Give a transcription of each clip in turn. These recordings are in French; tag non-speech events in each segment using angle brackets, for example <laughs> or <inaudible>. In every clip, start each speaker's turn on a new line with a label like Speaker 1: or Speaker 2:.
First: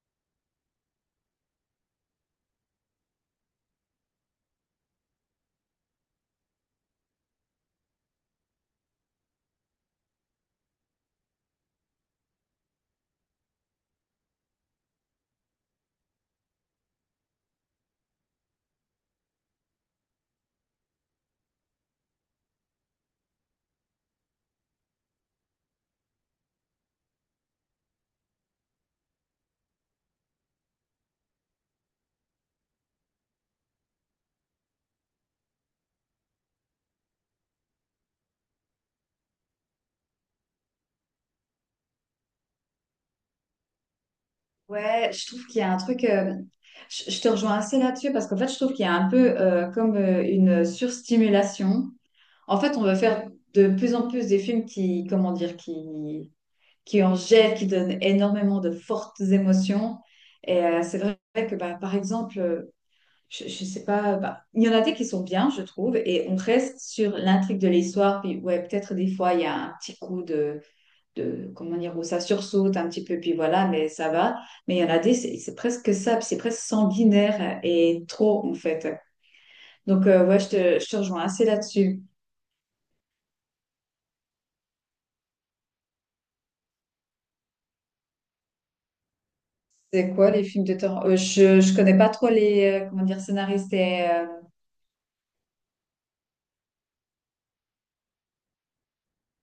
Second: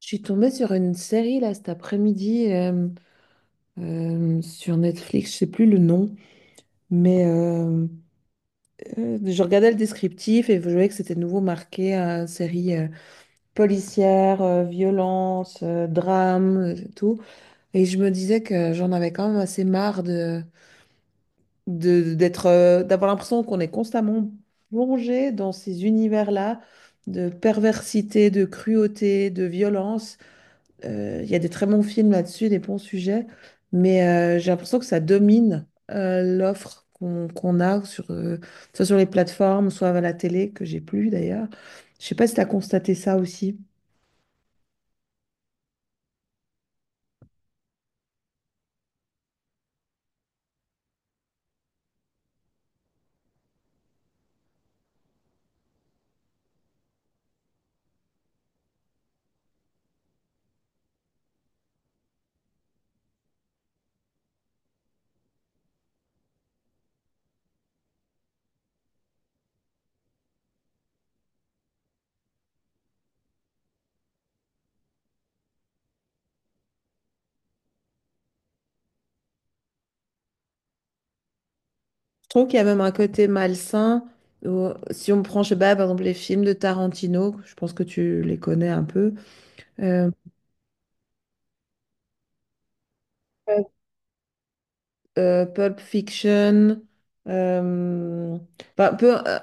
Speaker 1: Je suis tombée sur une série là cet après-midi sur Netflix, je sais plus le nom, mais je regardais le descriptif et je voyais que c'était de nouveau marqué série policière, violence, drame, tout. Et je me disais que j'en avais quand même assez marre d'être, d'avoir l'impression qu'on est constamment plongé dans ces univers-là de perversité, de cruauté, de violence. Il y a des très bons films là-dessus, des bons sujets, mais j'ai l'impression que ça domine l'offre qu'on a, sur, soit sur les plateformes, soit à la télé, que j'ai plus d'ailleurs. Je sais pas si tu as constaté ça aussi.
Speaker 2: Ouais, je trouve qu'il y a un truc. Je te rejoins assez là-dessus parce qu'en fait, je trouve qu'il y a un peu comme une surstimulation. En fait, on veut faire de plus en plus des films qui, comment dire, qui en jettent, qui donnent énormément de fortes émotions. C'est vrai que, bah, par exemple, je sais pas, bah, il y en a des qui sont bien, je trouve, et on reste sur l'intrigue de l'histoire. Puis, ouais, peut-être des fois, il y a un petit coup de comment dire où ça sursaute un petit peu, puis voilà, mais ça va. Mais il y en a des, c'est presque ça, c'est presque sanguinaire et trop en fait. Donc ouais, je te rejoins assez là-dessus.
Speaker 1: Je trouve qu'il y a même un côté malsain. Si on prend, je sais pas, par exemple, les films de Tarantino, je pense que tu les connais un peu. Euh,
Speaker 2: C'est quoi les films de terreur? Je connais pas trop les comment dire scénaristes et
Speaker 1: Pulp Fiction, euh, bah,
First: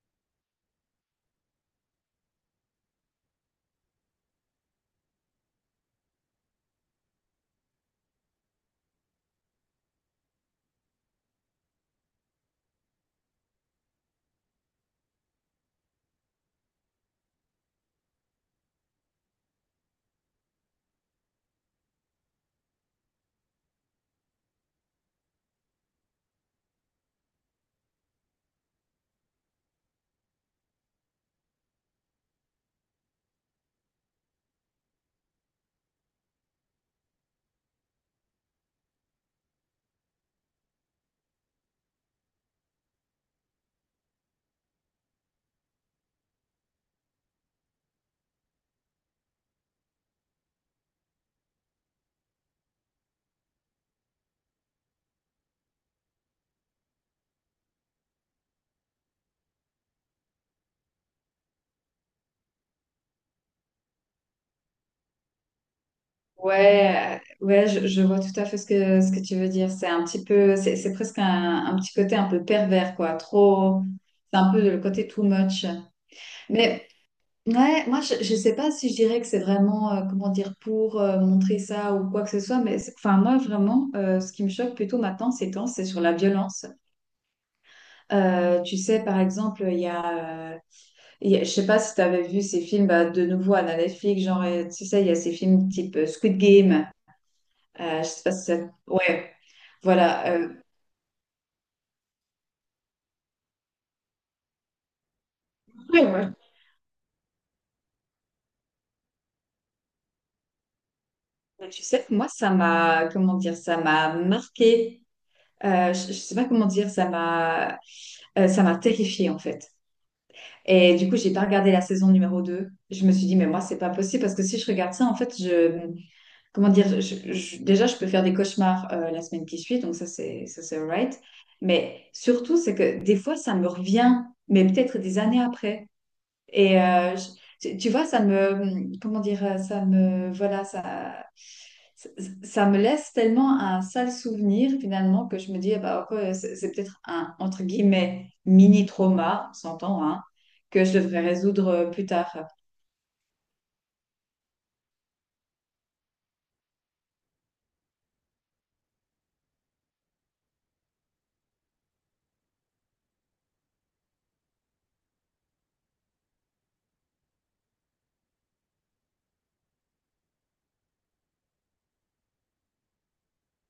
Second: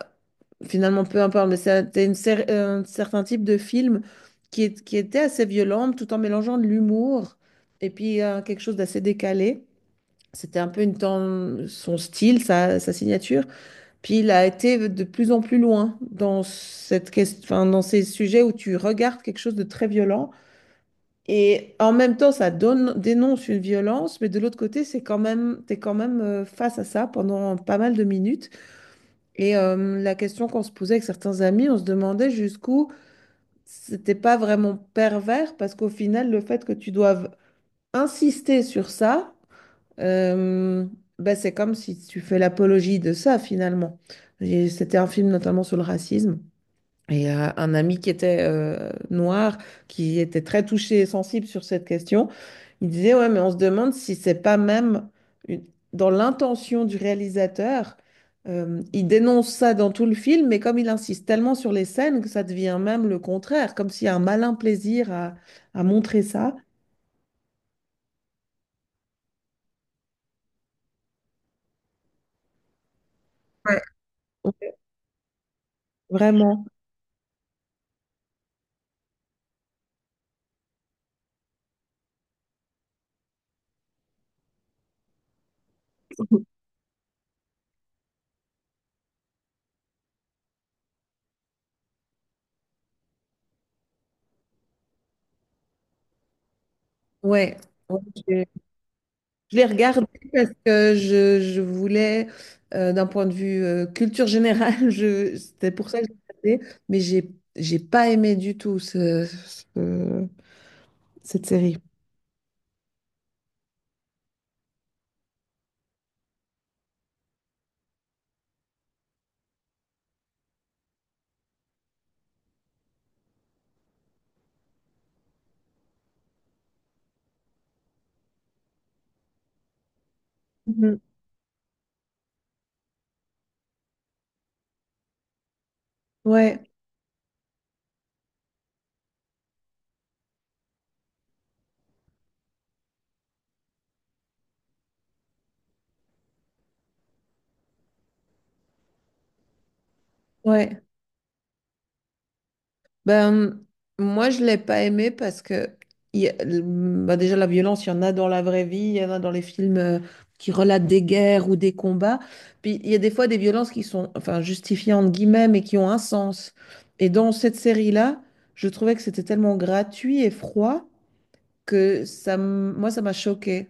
Speaker 1: finalement peu importe, mais c'était un certain type de film qui, qui était assez violent tout en mélangeant de l'humour et puis quelque chose d'assez décalé. C'était un peu son style, sa signature. Puis il a été de plus en plus loin dans enfin, dans ces sujets où tu regardes quelque chose de très violent et en même temps, ça donne, dénonce une violence, mais de l'autre côté, c'est quand même, t'es quand même face à ça pendant pas mal de minutes. Et la question qu'on se posait avec certains amis, on se demandait jusqu'où c'était pas vraiment pervers, parce qu'au final, le fait que tu doives insister sur ça, euh, ben, c'est comme si tu fais l'apologie de ça finalement. Et c'était un film notamment sur le racisme. Et un ami qui était noir, qui était très touché et sensible sur cette question, il disait, ouais, mais on se demande si c'est pas même une- dans l'intention du réalisateur. Il dénonce ça dans tout le film, mais comme il insiste tellement sur les scènes que ça devient même le contraire, comme s'il y a un malin plaisir à montrer ça.
Speaker 2: ouais. Je vois tout à fait ce que tu veux dire, c'est un petit peu, c'est presque un, petit côté un peu pervers, quoi,
Speaker 1: Ouais.
Speaker 2: trop. C'est un peu
Speaker 1: Ouais,
Speaker 2: le côté too much,
Speaker 1: vraiment.
Speaker 2: mais... Ouais, moi je sais pas si je dirais que c'est vraiment comment dire pour montrer ça ou quoi que ce soit, mais enfin moi vraiment ce qui me choque plutôt maintenant ces temps c'est sur la violence. Tu sais par exemple je sais pas si tu avais vu ces films, bah, de nouveau à la Netflix, genre tu sais il y a ces films type Squid Game,
Speaker 1: Ouais.
Speaker 2: je sais pas si ça... Ouais,
Speaker 1: Je l'ai regardé
Speaker 2: voilà,
Speaker 1: parce que je voulais, d'un point de vue culture générale, <laughs> je, c'était pour ça que j'ai regardé, mais j'ai pas aimé du tout ce- cette
Speaker 2: mais
Speaker 1: série.
Speaker 2: tu sais, que moi, ça m'a, comment dire, ça m'a marqué. Je sais pas comment dire, ça m'a terrifiée en fait. Et du coup, j'ai pas regardé la saison numéro deux. Je me suis dit, mais moi, c'est pas possible parce que si je regarde ça, en fait, je, comment dire, déjà, je peux faire des cauchemars la semaine qui suit, donc ça, c'est
Speaker 1: Mhm.
Speaker 2: alright. Mais surtout, c'est que des fois, ça me revient, mais peut-être des années après.
Speaker 1: Ouais,
Speaker 2: Et tu vois, ça me, comment dire, ça me, voilà, ça, ça me laisse tellement un sale souvenir finalement que je me dis, ah bah, ok, c'est peut-être un, entre guillemets, mini-trauma, on s'entend, hein,
Speaker 1: ouais.
Speaker 2: que je devrais résoudre plus tard.
Speaker 1: Ben, moi, je l'ai pas aimé parce que ben, déjà, la violence, il y en a dans la vraie vie, il y en a dans les films qui relatent des guerres ou des combats. Puis, il y a des fois des violences qui sont, enfin, justifiées entre guillemets, mais qui ont un sens. Et dans cette série-là, je trouvais que c'était tellement gratuit et froid que moi, ça m'a choqué.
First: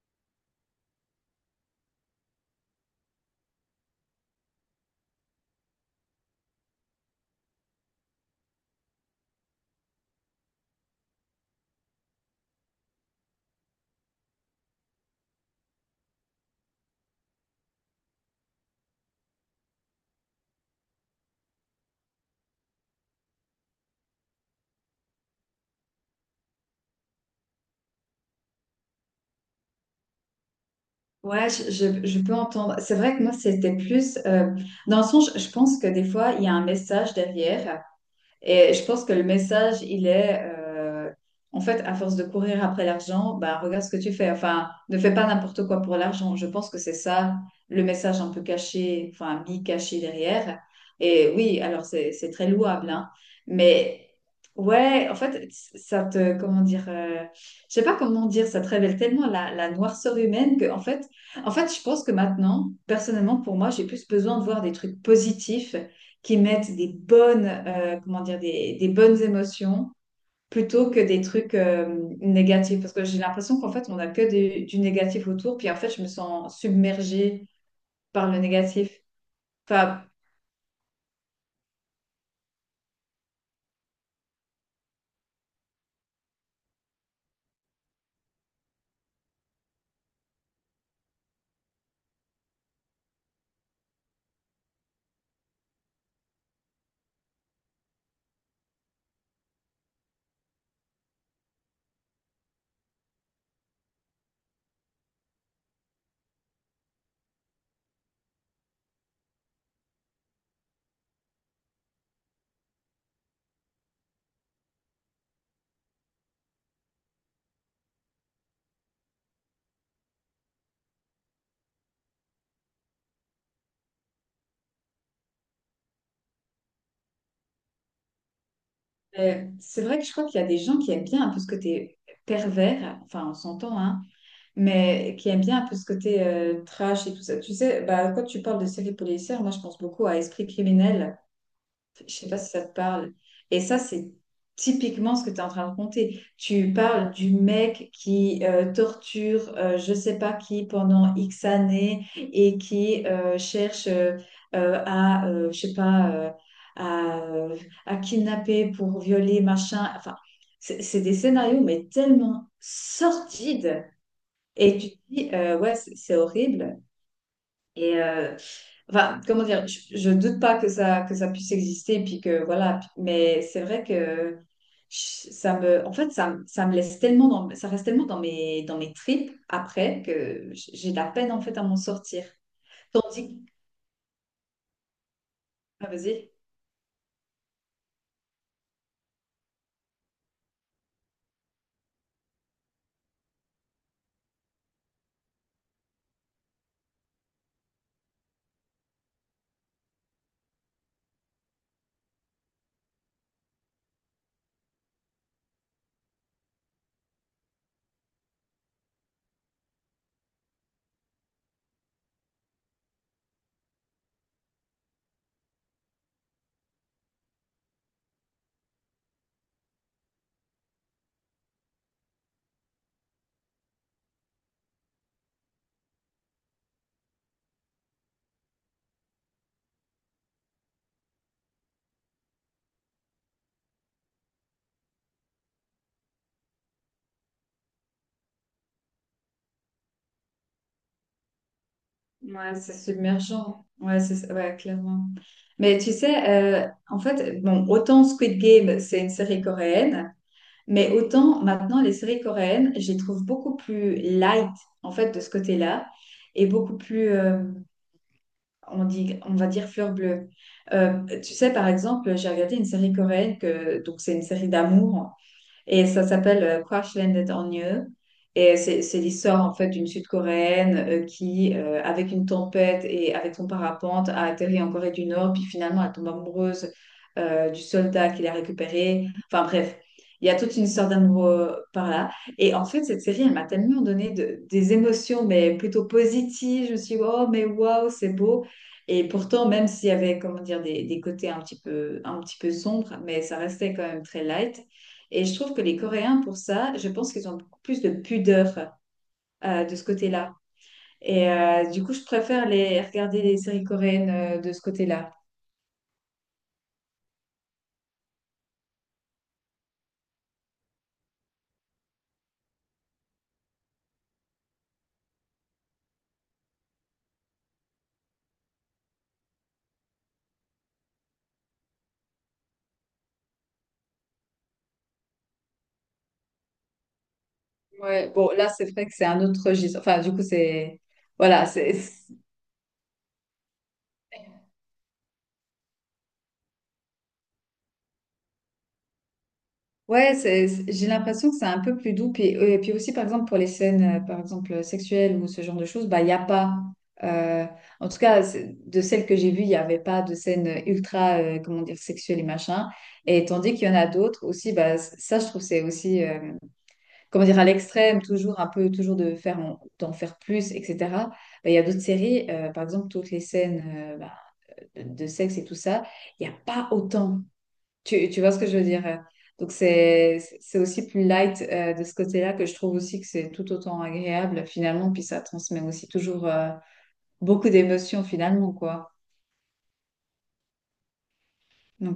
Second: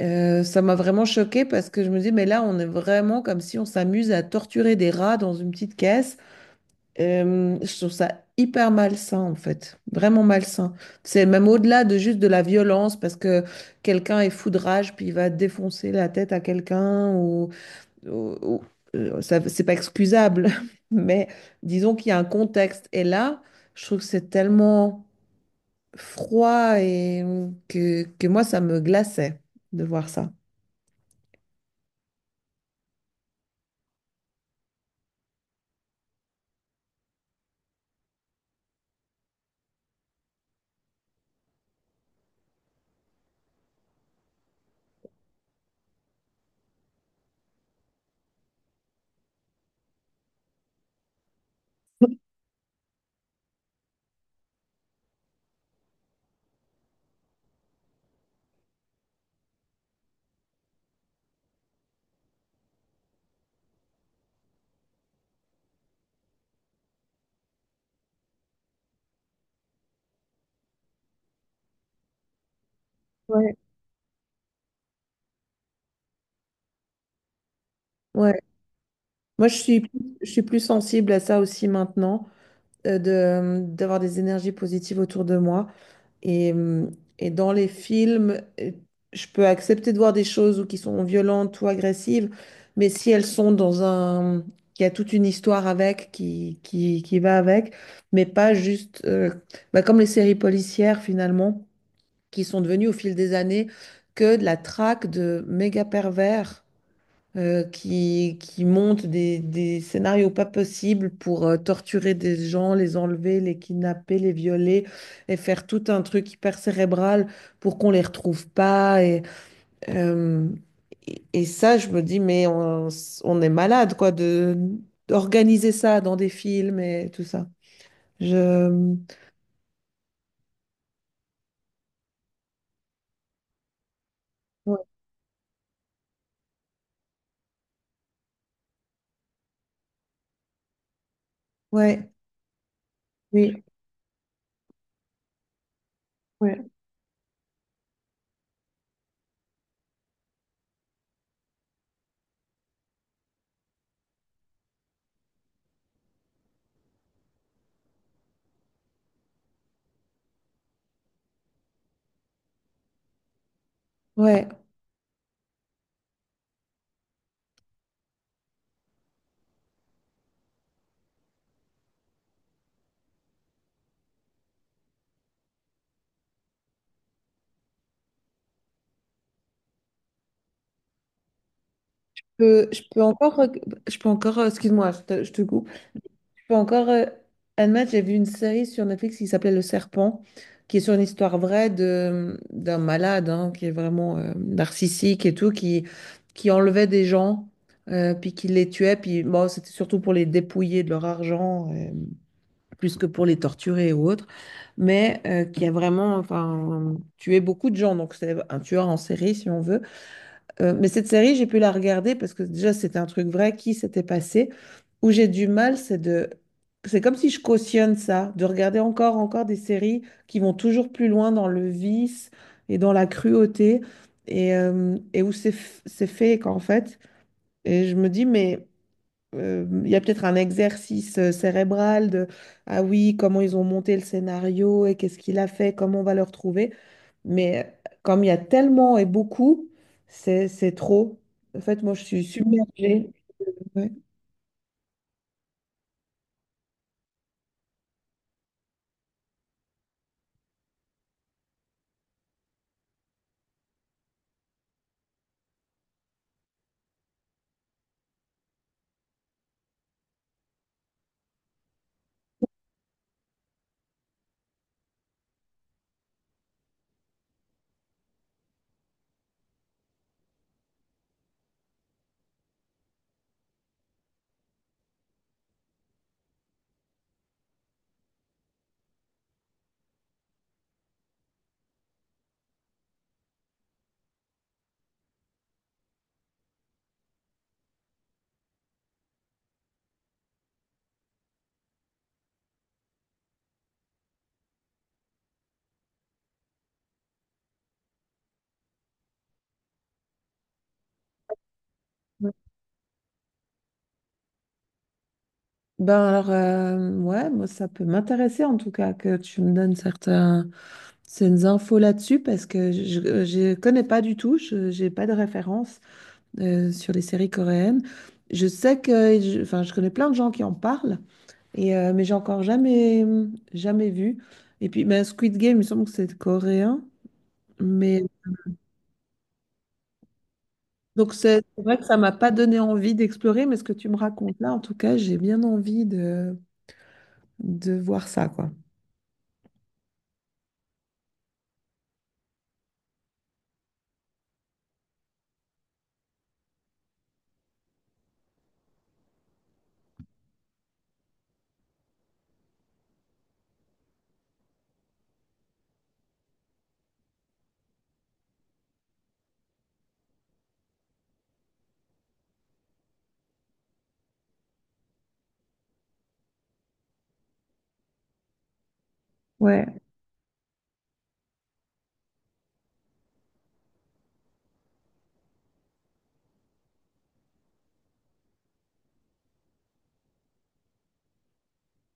Speaker 1: Ça m'a vraiment choqué parce que je me dis, mais là, on est vraiment comme si on s'amuse à torturer des rats dans une petite caisse. Je trouve ça hyper malsain en fait, vraiment malsain. C'est même au-delà de juste de la violence parce que quelqu'un est fou de rage puis il va défoncer la tête à quelqu'un ou ça, c'est pas excusable. <laughs> Mais disons qu'il y a un contexte et là, je trouve que c'est tellement froid et que moi ça me glaçait de voir ça.
Speaker 2: Ouais, je peux entendre. C'est vrai que moi, c'était plus, dans le sens, je pense que des fois, il y a un message derrière. Et je pense que le message, il est, en fait, à force de courir après l'argent, bah, regarde ce que tu fais. Enfin, ne fais pas n'importe quoi pour l'argent. Je pense que c'est ça le message un peu caché, enfin, mi-caché derrière. Et oui, alors c'est très louable, hein. Mais ouais, en fait, ça te, comment dire, je sais pas comment dire, ça te révèle tellement la, noirceur humaine que, en fait, je pense que maintenant, personnellement, pour moi, j'ai plus besoin de voir des trucs positifs qui mettent des bonnes, comment dire, bonnes émotions plutôt que des trucs négatifs. Parce que j'ai
Speaker 1: Ouais,
Speaker 2: l'impression qu'en fait, on n'a que des, du négatif autour. Puis en fait, je me sens submergée par
Speaker 1: ouais.
Speaker 2: le négatif.
Speaker 1: Moi,
Speaker 2: Enfin,
Speaker 1: je suis plus sensible à ça aussi maintenant. De, d'avoir des énergies positives autour de moi. Et, euh, et dans les films, je peux accepter de voir des choses ou qui sont violentes ou agressives, mais si elles sont dans un… qu'il y a toute une histoire avec, qui va avec, mais pas juste… bah, comme les séries policières, finalement, qui sont devenues au fil des années que de la traque de méga pervers qui montent des scénarios pas possibles pour torturer des gens, les enlever, les kidnapper, les violer et faire tout un truc hyper cérébral pour qu'on les retrouve pas. Et, euh, et ça, je me dis, mais on est malade, quoi, de, d'organiser ça dans des films et tout ça. Je…
Speaker 2: c'est vrai que je crois qu'il y a des gens qui aiment bien un peu ce côté pervers, enfin on s'entend, hein,
Speaker 1: Ouais,
Speaker 2: mais qui aiment bien un peu ce côté trash et tout ça. Tu sais, bah, quand tu parles de séries policières, moi je pense beaucoup à Esprit criminel. Je ne
Speaker 1: ouais,
Speaker 2: sais pas si ça te parle. Et
Speaker 1: oui.
Speaker 2: ça, c'est typiquement ce que tu es en train de raconter.
Speaker 1: Ouais.
Speaker 2: Tu parles du mec qui torture je ne sais pas qui pendant X années et qui cherche je sais pas, à, euh, à kidnapper pour violer, machin. Enfin, c'est des scénarios, mais tellement sordides.
Speaker 1: Ouais,
Speaker 2: Et tu te dis, ouais, c'est horrible. Et enfin, comment dire, je doute pas que ça, que ça puisse exister, puis que voilà, mais c'est vrai que ça me, en fait, ça me laisse tellement dans, ça reste tellement dans mes tripes après que j'ai de la peine en fait à m'en sortir.
Speaker 1: je peux
Speaker 2: Tandis
Speaker 1: encore,
Speaker 2: que...
Speaker 1: je peux encore, excuse-moi, je te coupe.
Speaker 2: ah, vas-y,
Speaker 1: Je encore un match, j'ai vu une série sur Netflix qui s'appelait Le Serpent, qui est sur une histoire vraie de d'un malade hein, qui est vraiment narcissique et tout, qui enlevait des gens, puis qui les tuait, puis bon, c'était surtout pour les dépouiller de leur argent, plus que pour les torturer ou autre, mais qui a vraiment enfin, tué beaucoup de gens, donc c'est un tueur en série si on veut. Mais cette série, j'ai pu la regarder parce que déjà, c'était un truc vrai qui s'était passé. Où j'ai du mal, c'est de… C'est comme si je cautionne ça, de regarder encore, encore des séries qui vont toujours plus loin dans le vice et dans la cruauté et où c'est fake en fait. Et je me dis, mais il y a peut-être un exercice cérébral de, ah oui, comment ils ont monté le scénario et qu'est-ce qu'il a fait, comment on va le retrouver. Mais comme il y a tellement et beaucoup, c'est trop. En fait, moi, je suis
Speaker 2: ouais, c'est
Speaker 1: submergée.
Speaker 2: submergent,
Speaker 1: Ouais.
Speaker 2: ouais, ouais, clairement. Mais tu sais, en fait, bon, autant Squid Game, c'est une série coréenne. Mais autant maintenant, les séries coréennes, je les trouve beaucoup plus light, en fait, de ce côté-là, et beaucoup plus, on dit, on va dire, fleur bleue. Tu sais, par exemple, j'ai regardé une série coréenne, que, donc c'est une série d'amour, et ça s'appelle Crash Landed on You. Et c'est l'histoire en fait d'une Sud-Coréenne qui, avec une tempête et avec son parapente, a atterri en Corée du Nord, puis finalement elle tombe amoureuse du soldat qui l'a récupéré. Enfin bref, il y a toute une histoire d'amour par là. Et en fait, cette série, elle m'a tellement donné des émotions, mais plutôt positives. Je me suis dit, oh, mais waouh, c'est beau. Et pourtant, même s'il y avait, comment dire, des côtés un petit peu sombres, mais ça restait quand même très light. Et je trouve que les Coréens, pour ça, je pense qu'ils ont beaucoup plus de pudeur de ce côté-là. Et du coup, je
Speaker 1: Ouais.
Speaker 2: préfère regarder les séries coréennes de ce côté-là.
Speaker 1: Ben alors, ouais, moi, ça peut m'intéresser en tout cas que tu me donnes certaines infos là-dessus parce que je connais pas du tout, je j'ai pas de référence sur les séries coréennes. Je sais que, enfin, je connais plein de gens qui en parlent, et, mais j'ai encore jamais vu. Et puis, ben, Squid Game, il me semble que c'est coréen, mais
Speaker 2: Ouais, bon, là, c'est vrai que c'est un autre registre. Enfin, du coup, c'est...
Speaker 1: donc
Speaker 2: Voilà,
Speaker 1: c'est
Speaker 2: c'est...
Speaker 1: vrai que ça m'a pas donné envie d'explorer, mais ce que tu me racontes là, en tout cas, j'ai bien envie de voir ça, quoi.
Speaker 2: Ouais, j'ai l'impression que c'est un peu plus doux. Puis, et puis aussi, par exemple, pour les scènes, par exemple, sexuelles ou ce genre de choses, bah, il n'y a pas. euh, En tout cas, de celles que j'ai vues, il n'y avait pas de scènes ultra, comment dire, sexuelles et machin. Et tandis qu'il y en a d'autres aussi, bah, ça, je trouve, c'est aussi, comment dire, à l'extrême, toujours un peu, toujours de faire, d'en faire plus, etc. Bah, il y a d'autres séries, par exemple, toutes les scènes, bah, de sexe et tout ça, il n'y a pas autant. Tu vois ce que je veux dire? Donc,
Speaker 1: Ouais.
Speaker 2: c'est aussi plus light de ce côté-là que je trouve aussi que c'est tout autant agréable finalement. Puis ça transmet aussi toujours beaucoup d'émotions finalement, quoi. Donc,